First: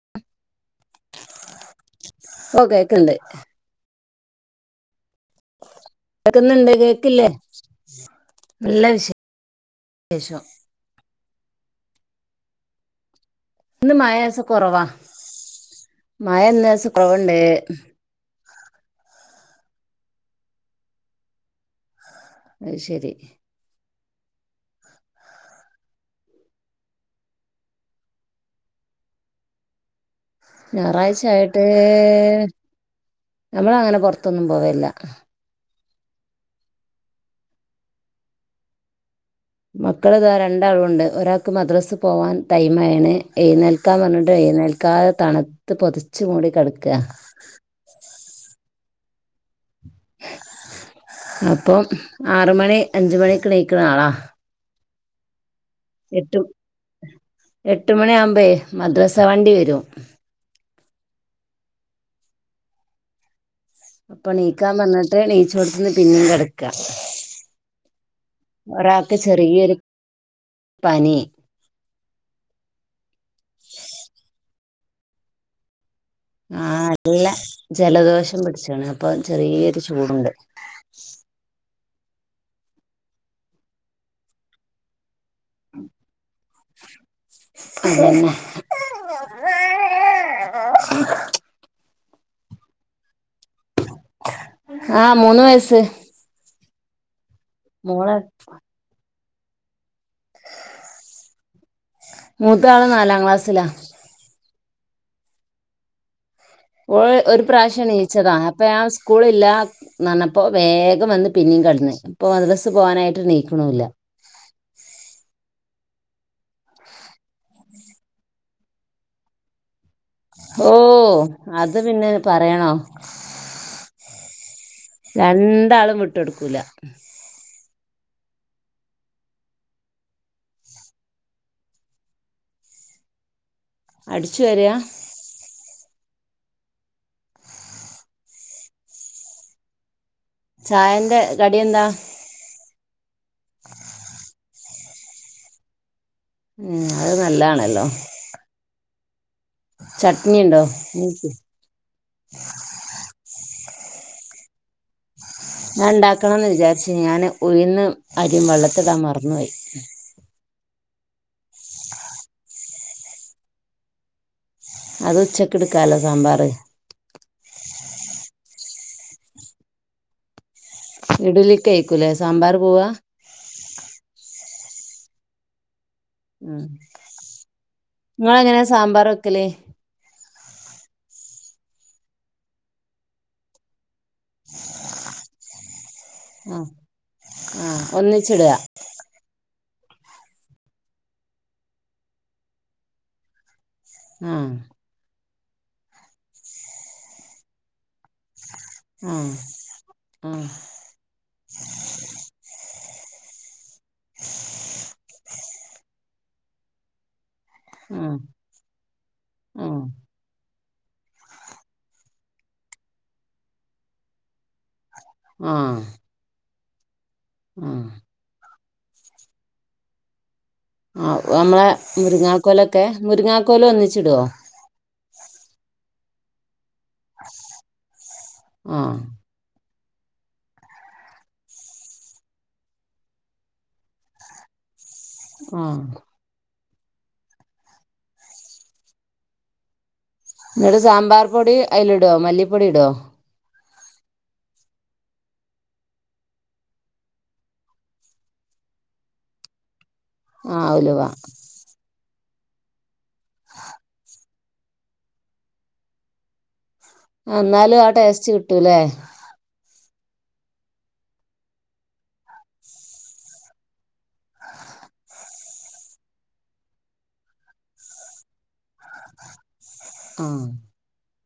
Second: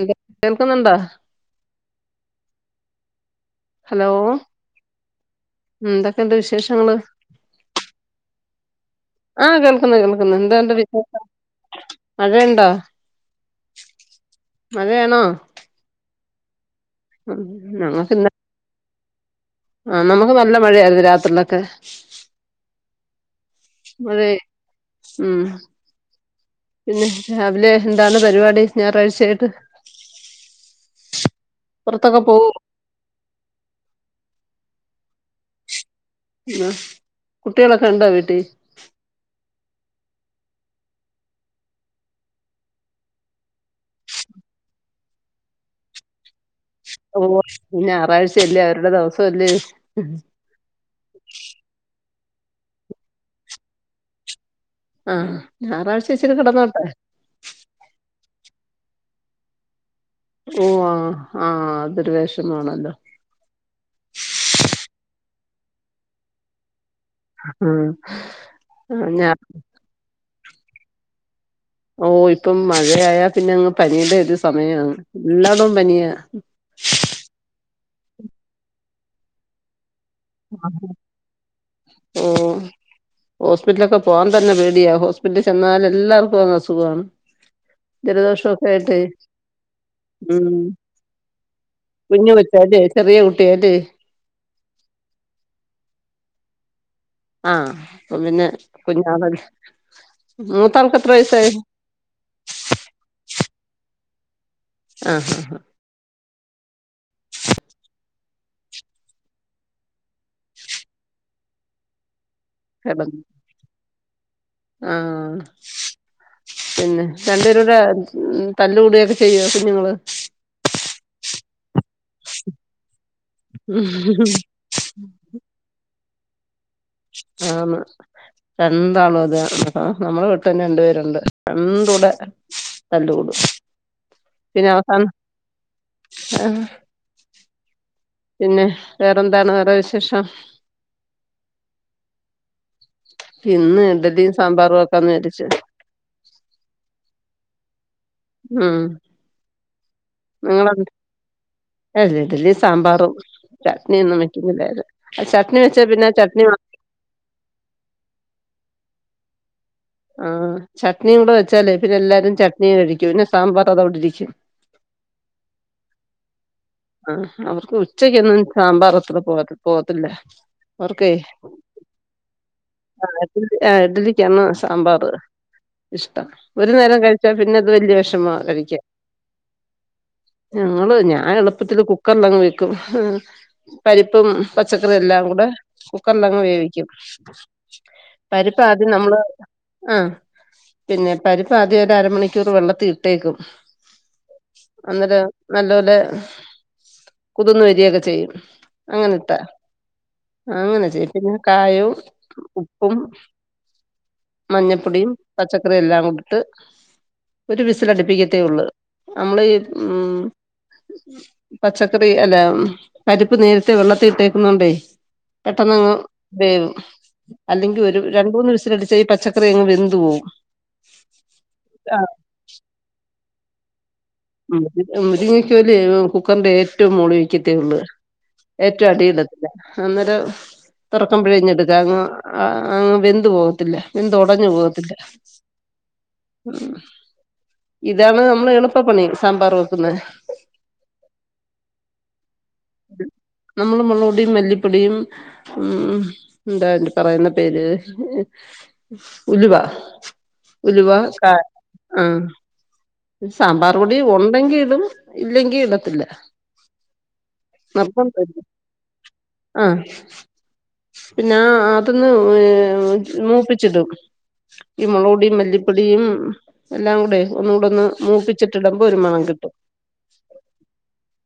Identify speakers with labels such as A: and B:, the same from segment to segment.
A: എന്ത കേൾക്കുന്നുണ്ടോ
B: ഓ കേക്കണ്ട്
A: ഹലോ എന്തൊക്കെയുണ്ട്
B: കേക്കുന്നു ഇണ്ട്
A: വിശേഷങ്ങള്
B: കേക്കില്ലേ നല്ല വിശേഷം
A: ആഹ് കേൾക്കുന്നു കേൾക്കുന്നു എന്തണ്ട് വിശേഷം മഴയുണ്ടോ
B: ഇന്ന് മഴ ലേസം കുറവാ
A: മഴയാണോ
B: മഴ ഇന്ന ദിവസ
A: ഉം ഞങ്ങക് ഇന്ന ആ നമുക്ക് നല്ല മഴയായിരുന്നു രാത്രിയിലൊക്കെ
B: അത് ശരി
A: അതെ ഉം പിന്നെ രാവിലെ എന്താണ് പരിപാടി ഞായറാഴ്ചയായിട്ട്
B: ഞായറാഴ്ച ആയിട്ട്
A: പുറത്തൊക്കെ പോവോ
B: നമ്മളങ്ങനെ പുറത്തൊന്നും പോവില്ല
A: ആ കുട്ടികളൊക്കെ ഒണ്ടോ വീട്ടി
B: മക്കൾ ഇതാ രണ്ടാളുണ്ട് ഒരാൾക്ക് മദ്രസ് പോവാൻ ടൈമായിണ് എഴുന്നേൽ ക്കാൻ പറഞ്ഞിട്ടും എഴ്നേൽക്കാതെ തണുത്ത് പൊതിച്ചു മൂടി കെടക്ക
A: ഓ പിന്നെ ഞായറാഴ്ചല്ലേ അവരുടെ ദിവസംല്ലേ
B: അപ്പോ ആറ് മണി അഞ്ചുമണിക്ക് എണീക്കണ ആളാ
A: ആഹ് ഞായറാഴ്ച്ച ഇച്ചിരി
B: എട്ട്
A: കിടന്നോട്ടെ
B: എട്ട് മണിയാകുമ്പെ മദ്രസ വണ്ടി വരും
A: ഓ ആ ആഹ അതൊരു വെഷമാണല്ലോ
B: അപ്പൊ ണിക്കാൻ പറഞ്ഞിട്ട് നീച്ചോടുത്ത്ട്ട്പിന്നും കിടക്കാ
A: ഉം ആ ഞാ
B: ചെറിയൊരു പനി
A: ഓ ഇപ്പം മഴയായ പിന്നെ അങ്ങ് പനിയുടെ ഒരു സമയാണ് എല്ലാടോം പനിയാ
B: ആ നല്ല ജലദോഷം പിടിച്ണ് അപ്പൊ ചെറിയൊരു ചൂടുണ്ട്
A: ഓ ഹോസ്പിറ്റലൊക്കെ പോവാൻ തന്നെ പേടിയാ ഹോസ് ഹോസ്പിറ്റലിൽ ചെന്നാൽ എല്ലാർക്കും അ അസുഖമാണ്
B: അതന്നെ
A: ജലദോഷൊക്കെ ആയിട്ടേ ഉം കുഞ്ഞു കൊച്ചല്ലേ ചെറിയ കുട്ടിയല്ലേ
B: ആഹ മുന്നു വയസ്
A: ആ അപ്പൊ പിന്നെ കുഞ്ഞാണല്ലോ മൂത്താൾക്ക് എത്ര വയസ്സായി
B: മൂത്താള് നാലാം ക്ലാസ്സിലാ
A: ആഹ ആഹ ആ
B: ഓള് ഒരു പ്രാവശ്യം നീച്ചതാ അപ്പൊ ഞാൻ സ്കൂള് ഇല്ല നന്നപ്പോ വേഗം വന്ന് പിന്നേം കിടന്ന് ഇപ്പൊ മദരസ്സ് പോവാനായിട്ട് നീക്ക്‌ണുംല്ല
A: ആഹ പിന്നെ രണ്ട്പേരൂടെ ഉ തല്ലുകൂടയൊക്കെ ചെയ്യോ കുഞ്ഞുങ്ങള്
B: ഓ അത് പിന്നെ പറയണോ
A: ഉം
B: രണ്ടാളും വിട്ടൊടുക്കൂല
A: ആന്ന് രാണ്ടാളും അതെ ആഹ നമ്മടെ വീട്ടിലും രണ്ടു പേരുണ്ട് രണ്ടുടെ തല്ല് കൂടും
B: അടിച്ചു
A: പിന്നെ
B: വാരാ
A: അവസാനം ആഹ പിന്നെ വേറെന്താണ് വേറെ വിശേഷം
B: ചായന്റെ കടി എന്താ
A: ഇന്ന് ഇടലിയും സാമ്പാറും ആക്കന്ന് വിചാരിച്ചു
B: ഉം അത് നല്ലതാണല്ലോ
A: ഉം
B: ചട്നി ഉണ്ടോ
A: നിങ്ങളെ
B: ണിക്ക്‌
A: അല്ല ഇഡിലിം സാമ്പാറും ചട്നി ഒന്നും വക്കുന്നില്ലേ അത്
B: ഞാണ്ടാക്കണന്ന് വിജാരിച്ന് ഞാന് ഉഴിന്ന് അരിയും വെള്ളത്തിടാൻ മറന്നോയ്.
A: ആ ചട്നിവടെ വെച്ചാല് പിന്നെല്ലാരും ചട്നിയേകഴിക്കൂ പിന്നെ സാമ്പാറതവ്ടിരിക്കും
B: അതുച്ചക്ക്ട്ക്കാല്ലോ സാമ്പാറ്
A: ആഹ് അവർക്ക് ഉച്ചക്കൊന്നും സാമ്പാറ് അത്ര പോവാത് പോവത്തില്ല
B: ഇഡലിക്കായ്ക്കൂലേ സാമ്പാറ് പോവാ
A: ആഹ് ഇഡ്ലിക്കാണ് സാമ്പാറ്. ഇഷ്ട ഒരു നേരം കഴിച്ചാ പിന്നത് വല്ല്യ വെഷ്മാ
B: നിങ്ങളെങ്ങനെയാ
A: കഴിക്കാൻ
B: സാമ്പാർ വെക്കല്
A: ഞങ്ങള് ഞാൻ എളുപ്പത്തില് കുക്കർല്ലങ് വെക്കും ഹ് പരിപ്പും പച്ചക്കറിയെല്ലാ കൂടെ കുക്കർലങ്ങ്
B: ആ
A: വേവിക്കും.
B: ആ ഒന്നിച്ചിടുക
A: പരിപ്പാ- ദ്യം നമ്മള് ആഹ് പിന്നെ പരിപ്പ് ആദ്യം ഒരരമണിക്കൂറ് വെള്ളത്തിട്ടേക്കും.
B: ആഹ്
A: അന്നേരം നല്ലപോലെ കുതിന്ന് വരികേക്കെ ചെയ്യും. അങ്ങനെ
B: ആ
A: ഇട്ടാ
B: ആ ആ
A: ആഹ് അങ്ങനെ ചെയ്യ് പിന്നെ കായോം ഉപ്പും മഞ്ഞപ്പൊടിയും പച്ചക്കറിയും ല്ലാം കൊടിട്ട് ഒരു വിസലടിപ്പിക്കത്തേ ഒള്ള് നമ്മള് ഈ
B: ആ
A: ഉം പച്ചക്കറി അല്ലാ മ് പരിപ്പ് നേരിത്തെ വെള്ളത്തിട്ടേക്കുന്നോണ്ടേ
B: ആ ആ
A: പെട്ടെന്നങ്ങ് വേവും. അല്ലെങ്കി ഒരു രണ്ട് മൂന്ന് വിസിലടിച്ചാ ഈ പച്ചക്കറി അങ്ങ് വെന്ത്വോവും
B: ഓ നമ്മളെ മുരിങ്ങാക്കോലൊക്കെ മുരിങ്ങാക്കോല് ഒന്നിച്ചിടോ?
A: മുരിങ്ങക്കോല് കുക്കറിന്റെ ഏറ്റോം മോളിവെക്കത്തേ ഒള്ള്
B: ആ
A: ഏറ്റോം അടീലി - ല്ലാ അന്നെരം തൊറക്കുമ്പഴേഞ്ഞെടുക്കാങ്ങ് അങ്ങ് വെന്ത്വോവത്തില്ല വെന്ത്‌ ഒടഞ്ഞ് പോവത്തില്ല.
B: ആഹ്
A: ഉം ഇതാണ് നമ്മള് എളുപ്പപ്പണി സാമ്പാറ് വെക്കുന്നേ
B: എന്നിട്ട് സാമ്പാർപൊടി അയ്ലിടോ മല്ലിപ്പൊടി ഇടോഹ്?
A: നമ്മള് മൊളോടീം മല്ലിപ്പൊടീം ഉം എന്താല് പറയുന്ന പേര് ഉലുവ ഉലുവ കാ ആഹ് സാമ്പാറ്പൊടി ഒണ്ടെങ്കി ഇടും ഇല്ലെങ്കി ഇടത്തില്ല
B: ആ ന്നാലും ആ ടേസ്റ്റ്
A: നിർബന്ധമില്ല
B: കിട്ടൂ ലെ
A: ആഹ് പിന്നാ അതൊന്ന് ഏ മൂപ്പിച്ചിടും. ഈ മൊളോടീം മല്ലിപ്പൊടിം എല്ലാം കൂടെ ഒന്നൂടെ ഒന്ന് മൂപ്പിച്ചിട്ട് ഇടുമ്പോ ഒരു മണം കിട്ടും
B: ആഹ്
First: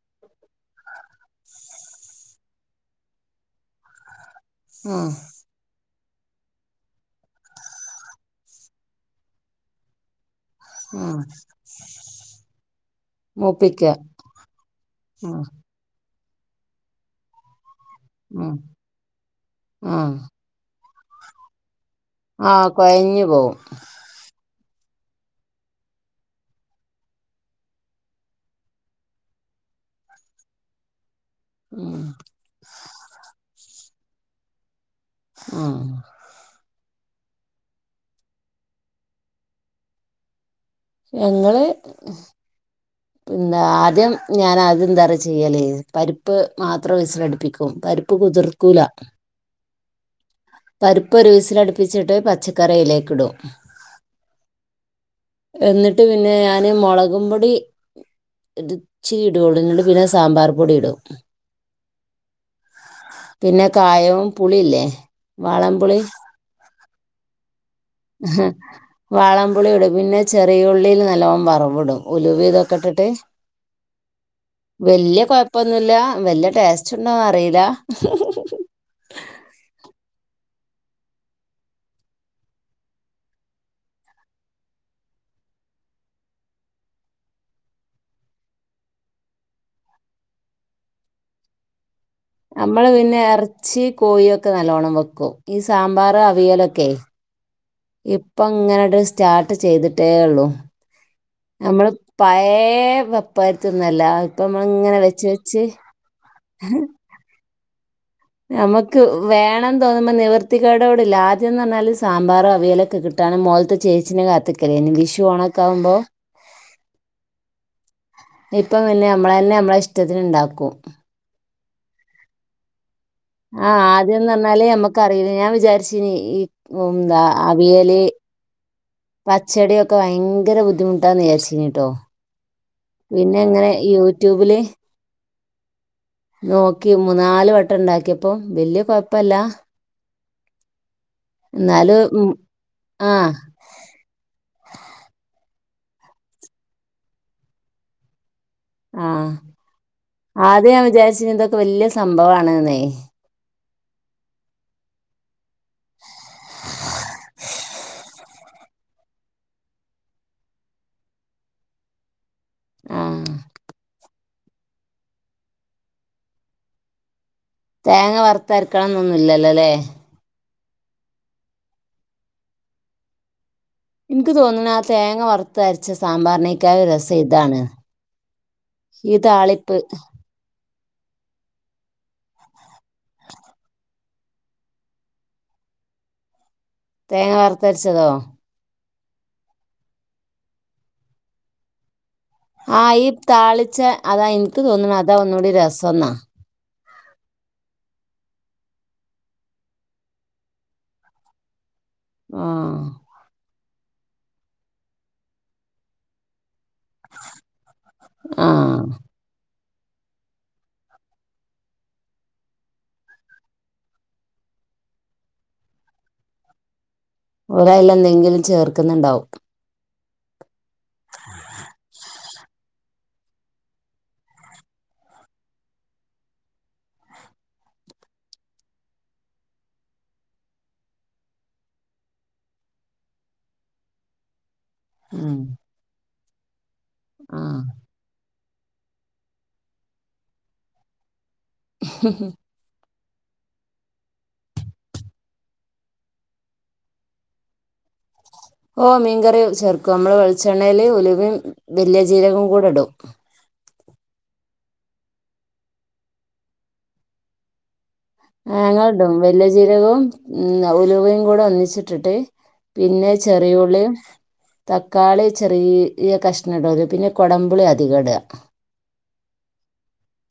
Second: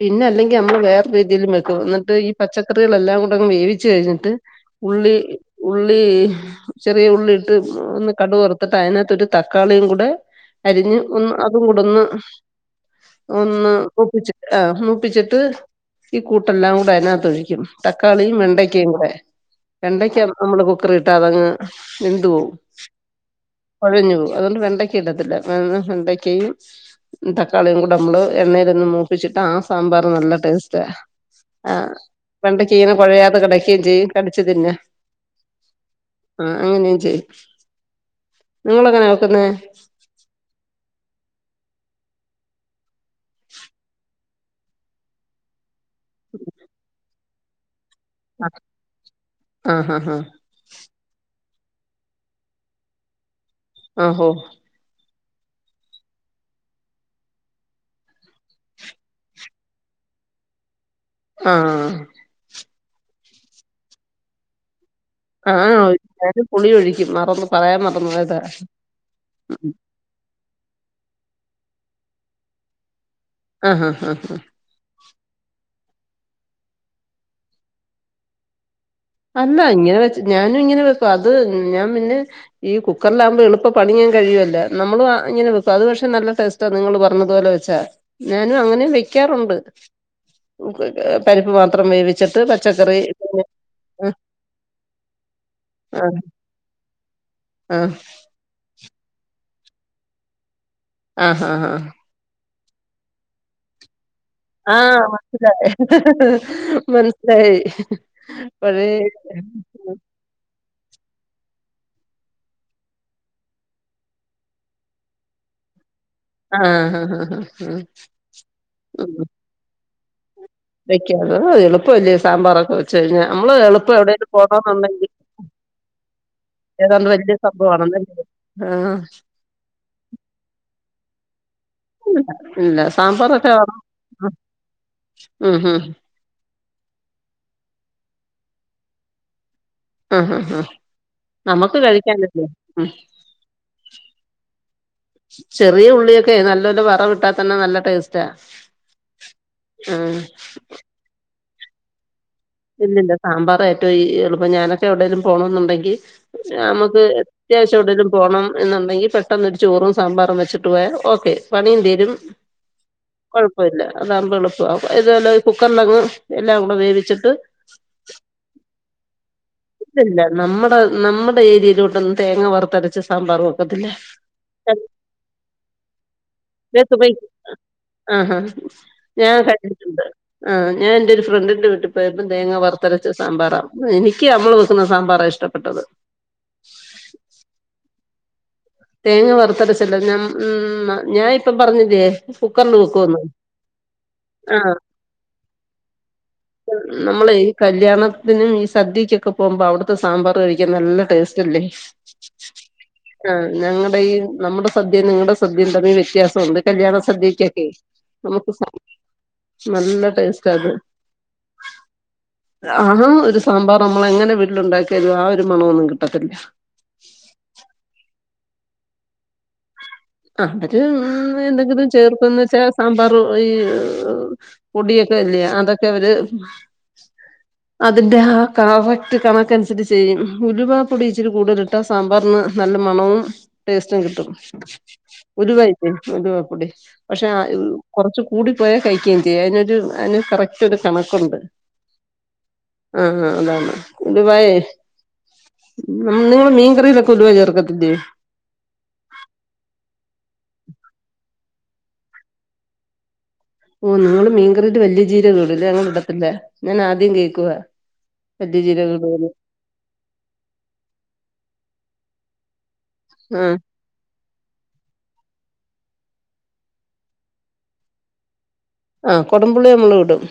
A: പിന്നല്ലെങ്കി നമ്മള് വേർരീതീലും വെക്കും. ന്നിട്ട് ഈ പച്ചക്കറികളെല്ലാം കൂടങ് വേവിച്ച് കഴിഞ്ഞിട്ട്
B: ആ
A: ഉള്ളി ഉള്ളീഹ് ചെറിയ ഉള്ളിട്ട് ഒന്ന് കടു വർത്തിട്ട് അയ്നാത്തോട്ട് തക്കാളിയും കുടെ അരിഞ്ഞ്
B: ആ
A: ഒന്ന് അതും കൂടന്ന് ഒന്ന്
B: മൂപ്പിക്ക
A: മുപ്പിച്ച് ആഹ്
B: ഉം
A: മുപ്പിച്ചിട്ട് ഈ കൂട്ടെല്ലാം കൂടെ അയ്നാത്തൊഴിക്കും. തക്കാളിയും
B: ഉം
A: വെണ്ടയ്ക്കയും കൂടെ
B: ഉം
A: വെണ്ടയ്ക്ക നമ്മള് കുക്കറിട്ടാ അതങ്ങ് വെന്തോവും.
B: ആ കൊഴഞ്ഞു പോവും
A: കൊഴഞ്ഞോവും അതോണ്ട് വെണ്ടക്ക ഇടത്തില്ല [unintelligible] വെണ്ടക്കയും തക്കാളിയും കൂടെ നമ്മള് എണ്ണയിലൊന്ന് മൂപ്പിച്ചിട്ടാ ആ സാമ്പാറ് നല്ല ടേസ്റ്റ സ്റ്റാ. ആഹ്
B: ഉം
A: വെണ്ടക്കീന കുഴയാതെ കിടക്കേയും ചെയ്യും കടിച്ചു തിന്ന
B: ആഹ്
A: ആഹ് അങ്ങനെയും ചെയ്യും. നിങ്ങളെങ്ങനാ വെക്കുന്നേ?
B: ഞങ്ങള് പിന്നാ ആദ്യം ഞാനാദ്യംന്താറിയൊ ചെയ്യല് പരിപ്പ് മാത്രം വിസലടിപ്പിക്കും. പരിപ്പ് കുതിർക്കൂല.
A: ആഹ് ആഹ് ആഹ്
B: പരിപ്പ് ഒരു വിസിലടുപ്പിച്ചിട്ട് പച്ചക്കറിയിലേക്ക് ഇടും.
A: ആഹ് ഓഹ്
B: എന്നിട്ട് പിന്നെ ഞാന് മുളകും പൊടി. ഒരു ഇച്ചി ഇടുവോളു എന്നിണ്ട് പിന്നെ സാമ്പാർ പൊടി ഇടും.
A: ആഹ്
B: പിന്നെ കായവും പുളിയില്ലേ.
A: ആഹ്
B: വാളൻപുളി
A: ഞാനും പുളി ഒഴിക്കും. മറന്ന് പറയാൻ മറന്ന്.
B: വാളൻ പുളിയിടും പിന്നെ. ചെറിയ ഉള്ളിയിൽ നലോണം വറവ് ഇടും ഉലുവ് ഇതൊക്കെ ഇട്ടിട്ട്.
A: ആഹ് ഹാ ഹാ ഹാ
B: വല്യ കൊഴപ്പൊന്നുല്ല. വല്യ ടേസ്റ്റ് ഉണ്ടോന്ന് അറിയില്ല. [inaudible]
A: അല്ലാ, ഇങ്ങനെ വെ ഞാനും ഇങ്ങനെ വെക്കും. അത് ഞാൻ പിന്നെ. ഈ കുക്കറിലാകുമ്പോ എളുപ്പ പണി വേഗം കഴിയുല്ലോ. നമ്മള് ഇങ്ങനെ വെക്കും അത് പക്ഷെ നല്ല ടേസ്റ്റ് ത് നിങ്ങള് പറഞ്ഞതു പോലെ വെച്ചാ, ഞാനും അങ്ങനെ വെക്കാറുണ്ട്. പരിപ്പ് മാത്രം വേവിച്ചിട്ട് പച്ചക്കറി. പിന്നെ
B: ച്ചി, കോഴി ഒക്കെ നല്ലോണം വെക്കും. ഈ സാമ്പാർ
A: ആഹ്
B: അവിയലൊക്കെ.
A: ആഹ്
B: ഇപ്പ അങ്ങാട് സ്റ്റാർട്ട് ചെയ്തിട്ടേ ഉള്ളു
A: ആഹ് ആഹ് ആഹ്
B: നമ്മള്
A: ആഹ്
B: പഴയെ വെപ്പ്ക്കാരിത്തിയൊന്നല്ല.
A: ആഹ് മനസിലായി മനസിലായി.
B: നമുക്ക് വേണം. തോന്നുമ്പോ നിവർത്തികേടോട് ഇല്ല. ആദ്യം എന്ന്‌ പറഞ്ഞാല് സാമ്പാറും അവിയലൊക്കെ കിട്ടാണ് മോലത്തെ ചേച്ചിനെ കാത്ത് വിഷു ഓണം ഒക്ക ആവുമ്പോ.
A: ആഹ് ഹാ ഹാ ഹാ ഹ് ഹ്
B: എന്നെ നമ്മള്. ഇഷ്‌ടത്തിന് ഉണ്ടാക്കും
A: എളുപ്പമല്ലേ, സാമ്പാറക്കെ വച്ച് കഴിഞ്ഞാൽ. നമ്മള്
B: ആ
A: എളുപ്പം എവിടെലും
B: ആദ്യംന്ന് പറഞ്ഞാല്
A: പോണന്നുണ്ടെങ്കിൽ
B: നമ്മക്കറിയില്ല ഞാൻ വിചാരിച്ചീനി ഈ ഉം,
A: ഏതാണ്ട്
B: എന്താ
A: വലിയ
B: അവിയല്
A: സംഭവമാണല്ലെ. ആഹ്
B: പച്ചടിയൊക്കെ ഭയങ്ക ബുദ്ധിമുട്ടാന്ന് വിചാരിച്ച് ഞാൻ. ട്ടോ,
A: ഇല്ല
B: പിന്നെ
A: സാമ്പാറൊക്കെ
B: എങ്ങനെ യൂട്യൂബില്.
A: ഉം ഉം
B: നോക്കി മൂന്നാല് വട്ടം ഉണ്ടാക്കിയപ്പം വല്യ കൊഴപ്പല്ല.
A: ആഹ് ആഹ് ആഹ് നമുക്ക്
B: എന്നാലും മ്
A: കഴിക്കാനല്ലേ ഉം
B: ആ.
A: ചെറിയ ഉള്ളിയൊക്കെ നല്ലോലെ വറവിട്ടാ തന്നെ നല്ല ടേസ്റ്റാ.
B: ആഹ്
A: ഉം
B: ആദ്യം ഞാൻ വിചാരിച്ച് ഇന്തൊക്കെ വല്യ സംഭവമാണന്നേ.
A: സാമ്പാറ് ഏറ്റവും ഈ എള്ളൂപ്പം ഞാനൊക്കെ എവിടെലും പോണം എന്നുണ്ടെങ്കിൽ നമുക്ക് അത്യാവശ്യം എവിടെലും പോകണം എന്നുണ്ടെങ്കിൽ പെട്ടെന്ന് ഒരു ചോറും സാമ്പാറും വെച്ചിട്ട് പോയാ ഓക്കെ പണിയും തീരും.
B: [inaudible]
A: കുഴപ്പമില്ല, അതാകുമ്പോ എളുപ്പമാ ഇതല്ലാം ഈ കുക്കറിലങ്ങ് എല്ലാം കൂടെ വേവിച്ചിട്ട്.
B: തേങ്ങ വറുത്തരക്കണം എന്നൊന്നുമില്ലല്ലോല്ലേ.
A: ഇല്ല, നമ്മുടെ നമ്മുടെ ഏരിയയിലോട്ടൊന്നും തേങ്ങ വറുത്തരച്ച് സാമ്പാറും.
B: എനിക്ക് തോന്നുന്നു, ആ തേങ്ങ വറുത്ത് അരച്ച സാമ്പാറിനേക്കാളും രസം ഇതാണ്.
A: ആഹ് ആഹ്
B: ഈ
A: ഞാൻ
B: താളിപ്പ്
A: കണ്ടിട്ടുണ്ട്. ആ ഞാൻ എന്റെ ഒരു ഫ്രണ്ടിന്റെ വീട്ടിൽ പോയി. തേങ്ങ വറുത്തരച്ച സാമ്പാറാ. എനിക്ക് അവള് വെക്കുന്ന സാമ്പാറാ ഇഷ്ടപ്പെട്ടത്.
B: തേങ്ങ വറുത്തരച്ചതോ.
A: തേങ്ങ വറുത്തരച്ചല്ല ഞം മ് ഞാൻ ഇപ്പം പറഞ്ഞില്ലേ. കുക്കറിൽ
B: ആഹ് ഈ
A: വെക്കുവെന്ന്
B: താളിച്ച അതാ എനിക്ക് തോന്നുന്നുഅതാ ഒന്നുകൂടി രസംന്നാ
A: നമ്മള് ഈ കല്യാണത്തിനും ഈ സദ്യക്കൊക്കെ പോകുമ്പോ അവിടുത്തെ സാമ്പാർ കഴിക്കാൻ നല്ല ടേസ്റ്റ് റ്റല്ലേ
B: ആഹ്
A: ആ ഞങ്ങളുടെ ഈ നമ്മുടെ സദ്യയും നിങ്ങളുടെ സദ്യയും തമ്മിൽ വ്യത്യാസം ഉണ്ട് കല്യാണം സദ്യക്കൊക്കെ
B: ആ
A: നമുക്ക് നല്ല ടേസ്റ്റ് അത് അതും ഒരു സാമ്പാർ നമ്മൾ എങ്ങനെ വിട്ടില് ഉണ്ടാക്കിയാലു ആ ഒരു മണൊന്നും കിട്ടത്തില്ല
B: ഓര് അയിലെ എന്തെങ്കിലും ചേർക്കുന്നുണ്ടാവും
A: ഇന്നട്ട് ഇന്ന് എന്തെങ്കിലും ചേർക്ക ന്ന് വെച്ചാൽ സാമ്പാർ ഈ പൊടിയൊക്കെ ഇല്ലേ അതൊക്കെ അവര് അതിന്റെ ആ കറക്റ്റ് കണക്കനുസരിച്ച് ചെയ്യും ഉലുവപ്പൊടി ഇച്ചിരി കൂടുതൽ ഇട്ട സാമ്പാറിന് നല്ല മണവും ടേസ്റ്റും കിട്ടും
B: ഉം
A: ഉലുവായില്ലേ ഉലുവപ്പൊടി പക്ഷെ
B: ആ
A: കൊറച്ച് കൂടി പോയാ കയിക്കുകയും ചെയ്യു അതിനൊരു അതിന് കറക്റ്റ് ഒരു കണക്കുണ്ട്
B: മ്ഹ ഹ
A: ആഹ് അതാണ് ഉലുവായെ നിങ്ങള് മീൻ കറിയിലൊക്കെ ഉലുവ ചേർക്കത്തില്ലയോ
B: ഓ മീൻകറി ചേർക്കും നമ്മള് വെളിച്ചെണ്ണൽ ഉലുവയും വലിയ ജീരവും കൂടെ ഇടും
A: ഓ നിങ്ങള്ൾ മീൻകറിയില് വലിയ ജീരകം ഇടു ഇല്ലേ ഞങ്ങൾ ഇടത്തില്ല ഞാൻ ആദ്യം കേൾക്കുവ
B: ആ ഞങ്ങള് ഇടുംവലിയ ജീരകവും ഉലുവയും കൂടെ ഒന്നിച്ചിട്ടിട്ട് പിന്നെ
A: ആ
B: ചെറിയുള്ളിയും തക്കാളി ചെറിയ കെഷ്ണണം ഇടുംപിന്നെ കുടമ്പുളി അധികം ഇടുക
A: ആ കൊടമ്പപുള്ളി നമ്മളും ഇടും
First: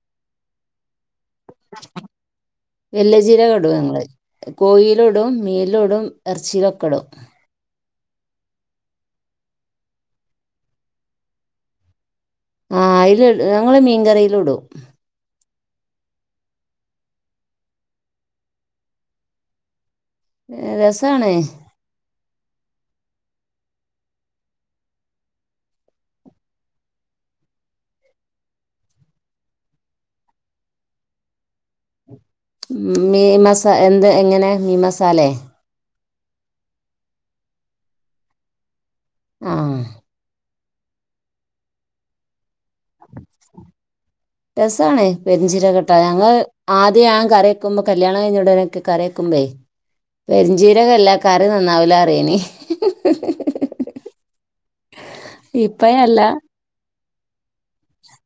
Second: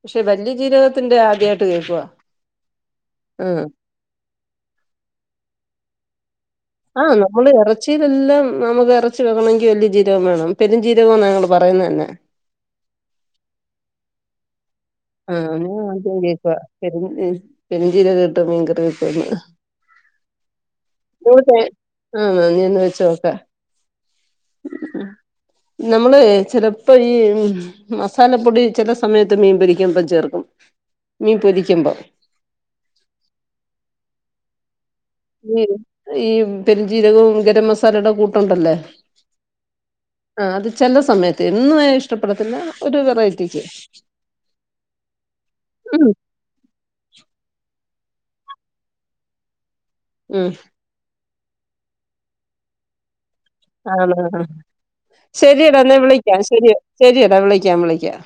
A: പക്ഷെ വല്യജീരകത്തിന്റെ ആദ്യമായിട്ട്
B: വല്ലചീരകം ഇടും ങ്ങങ്ങള് കോയിലിടും മീനിലും ഇടും ഇറച്ചിയിലൊക്കെ ഇടും
A: ആഹ് നമ്മള് ഇറ, ഇത് എല്ലാം നമുക്ക് ഇറച്ചി വെക്കണമെങ്കിൽ വലിയ ജീരകവും വേണം പെരും ജീരകം എന്നാ ഞങ്ങള് പറയുന്നത്തന്നെ
B: ആഹ് അയില് ഇടും ഞങ്ങള് മീൻകറില് ഇടും
A: ഞാനും ആദ്യം കേക്കുക പെരിഞ്ചീരകം ഇട്ട് മീൻകറി വെയ്ക്കുന്നേ
B: രസാണ്
A: [unintelligible] അങ്ങനെ വെച്ച്നോക്കാം ഉ ഉ നമ്മള് ചിലപ്പോ ഈ മസാലപ്പൊടി ചില സമയത്ത് മീൻ പൊരി [unintelligible] ചെർക്കും മീ പൊരിക്കുമ്പോ
B: മീ മസ എന്ത് എങ്ങനെ മീൻ മസാലേ
A: ഈ ഈ പെരും ജീരകവും ഗരം മസാലയുടെ കൂട്ടുണ്ടല്ലേ
B: ആ
A: ആഹ് അത് ചെല്ല സമയത്ത് എന്നും ആയാ ഇഷ്ടപ്പെടത്തില്ല ഒരു വെറൈറ്റിക്ക്
B: രസണ് പെരിഞ്ചിരകം ഇട്ടാ
A: ഉം
B: ഞങ്ങള് ആദ്യം ഞാൻ കറിയക്കുമ്പോ കല്യാണണം കഴിഞ്ഞ ഉടനൊക്കെ കറിയാക്കുമ്പേ
A: ഉം
B: പെരിഞ്ചീരി [unintelligible] കാറി നന്നാവൂല പറിയെനി
A: ആണ ശരിയടാ എന്നാ
B: ഇപ്പോഴല്ല
A: വിളിക്കാം ശരി ശരിയടാ വിളിക്കാം വിളിക്കാം